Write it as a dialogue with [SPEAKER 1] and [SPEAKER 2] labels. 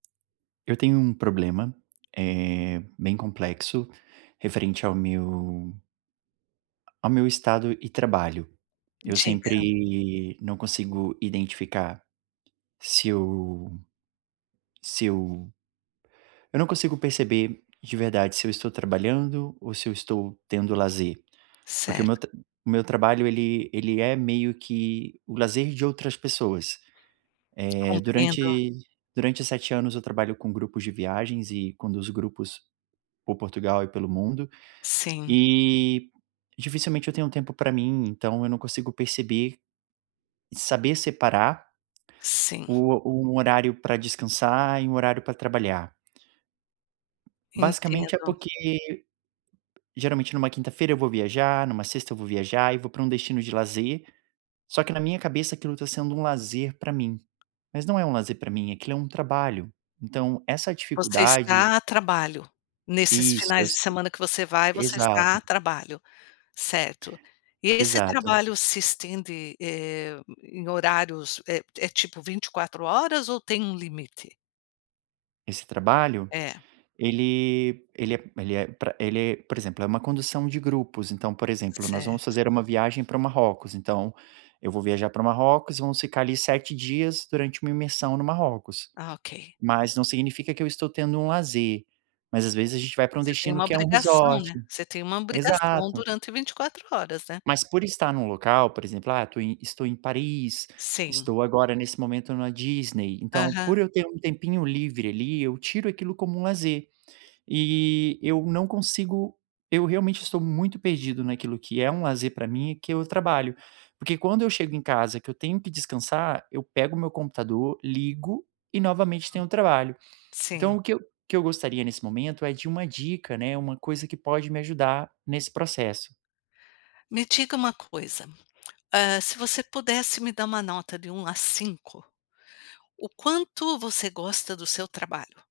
[SPEAKER 1] Eu tenho um problema, eh, bem complexo, referente ao meu ao meu estado e trabalho. Eu
[SPEAKER 2] Diga.
[SPEAKER 1] sempre não consigo identificar se eu se eu eu não consigo perceber, de verdade, se eu estou trabalhando ou se eu estou tendo lazer, porque o
[SPEAKER 2] Certo.
[SPEAKER 1] meu tra o meu trabalho ele ele é meio que o lazer de outras pessoas. Eh,
[SPEAKER 2] Compreendo.
[SPEAKER 1] durante durante 7 anos eu trabalho com grupos de viagens e conduzo grupos por Portugal e pelo mundo,
[SPEAKER 2] Sim.
[SPEAKER 1] e dificilmente eu tenho tempo pra mim, então eu não consigo perceber, saber separar
[SPEAKER 2] Sim.
[SPEAKER 1] o o um horário pra descansar e um horário pra trabalhar. Basicamente é
[SPEAKER 2] Entendo.
[SPEAKER 1] porque, geralmente numa quinta-feira eu vou viajar, numa sexta eu vou viajar e vou pra um destino de lazer, só que na minha cabeça aquilo tá sendo um lazer pra mim. Mas não é um lazer pra mim, aquilo é um trabalho. Então essa
[SPEAKER 2] Você
[SPEAKER 1] dificuldade
[SPEAKER 2] está a trabalho? Nesses
[SPEAKER 1] Isso,
[SPEAKER 2] finais de
[SPEAKER 1] is.
[SPEAKER 2] semana que você vai, você
[SPEAKER 1] Exato.
[SPEAKER 2] está a trabalho? Certo. E esse
[SPEAKER 1] Exato.
[SPEAKER 2] trabalho se estende, eh, em horários, é é tipo 24h ou tem um limite?
[SPEAKER 1] Esse trabalho?
[SPEAKER 2] É.
[SPEAKER 1] Ele ele é ele é, pra ele é, por exemplo, é uma condução de grupos, então, por exemplo, nós vamos
[SPEAKER 2] Certo.
[SPEAKER 1] fazer uma viagem para o Marrocos, então eu vou viajar pro Marrocos e vamos ficar ali 7 dias durante uma imersão no Marrocos.
[SPEAKER 2] Ah, ok.
[SPEAKER 1] Mas não significa que eu estou tendo um lazer, mas às vezes a gente vai pra um
[SPEAKER 2] Você tem
[SPEAKER 1] destino,
[SPEAKER 2] uma
[SPEAKER 1] que é um
[SPEAKER 2] obrigação,
[SPEAKER 1] resort.
[SPEAKER 2] né? Você tem uma obrigação
[SPEAKER 1] Exato.
[SPEAKER 2] durante 24h, né?
[SPEAKER 1] Mas por estar em um local, por exemplo, ah, tô em estou em Paris,
[SPEAKER 2] Sim.
[SPEAKER 1] estou agora nesse momento na Disney, então
[SPEAKER 2] Aham.
[SPEAKER 1] por eu ter um tempinho livre ali, eu tiro aquilo como lazer. E eu não consigo eu realmente estou muito perdido naquilo que é um lazer pra mim, o que é o trabalho. Porque quando eu chego em casa que eu tenho que descansar, eu pego o meu computador, ligo e
[SPEAKER 2] Uhum.
[SPEAKER 1] novamente tenho trabalho.
[SPEAKER 2] Sim.
[SPEAKER 1] Então, o que eu que eu gostaria nesse momento é de uma dica né, uma coisa que pode me ajudar nesse processo.
[SPEAKER 2] Me diga uma coisa, eh, se você pudesse me dar uma nota de 1 a 5, o quanto você gosta do seu trabalho?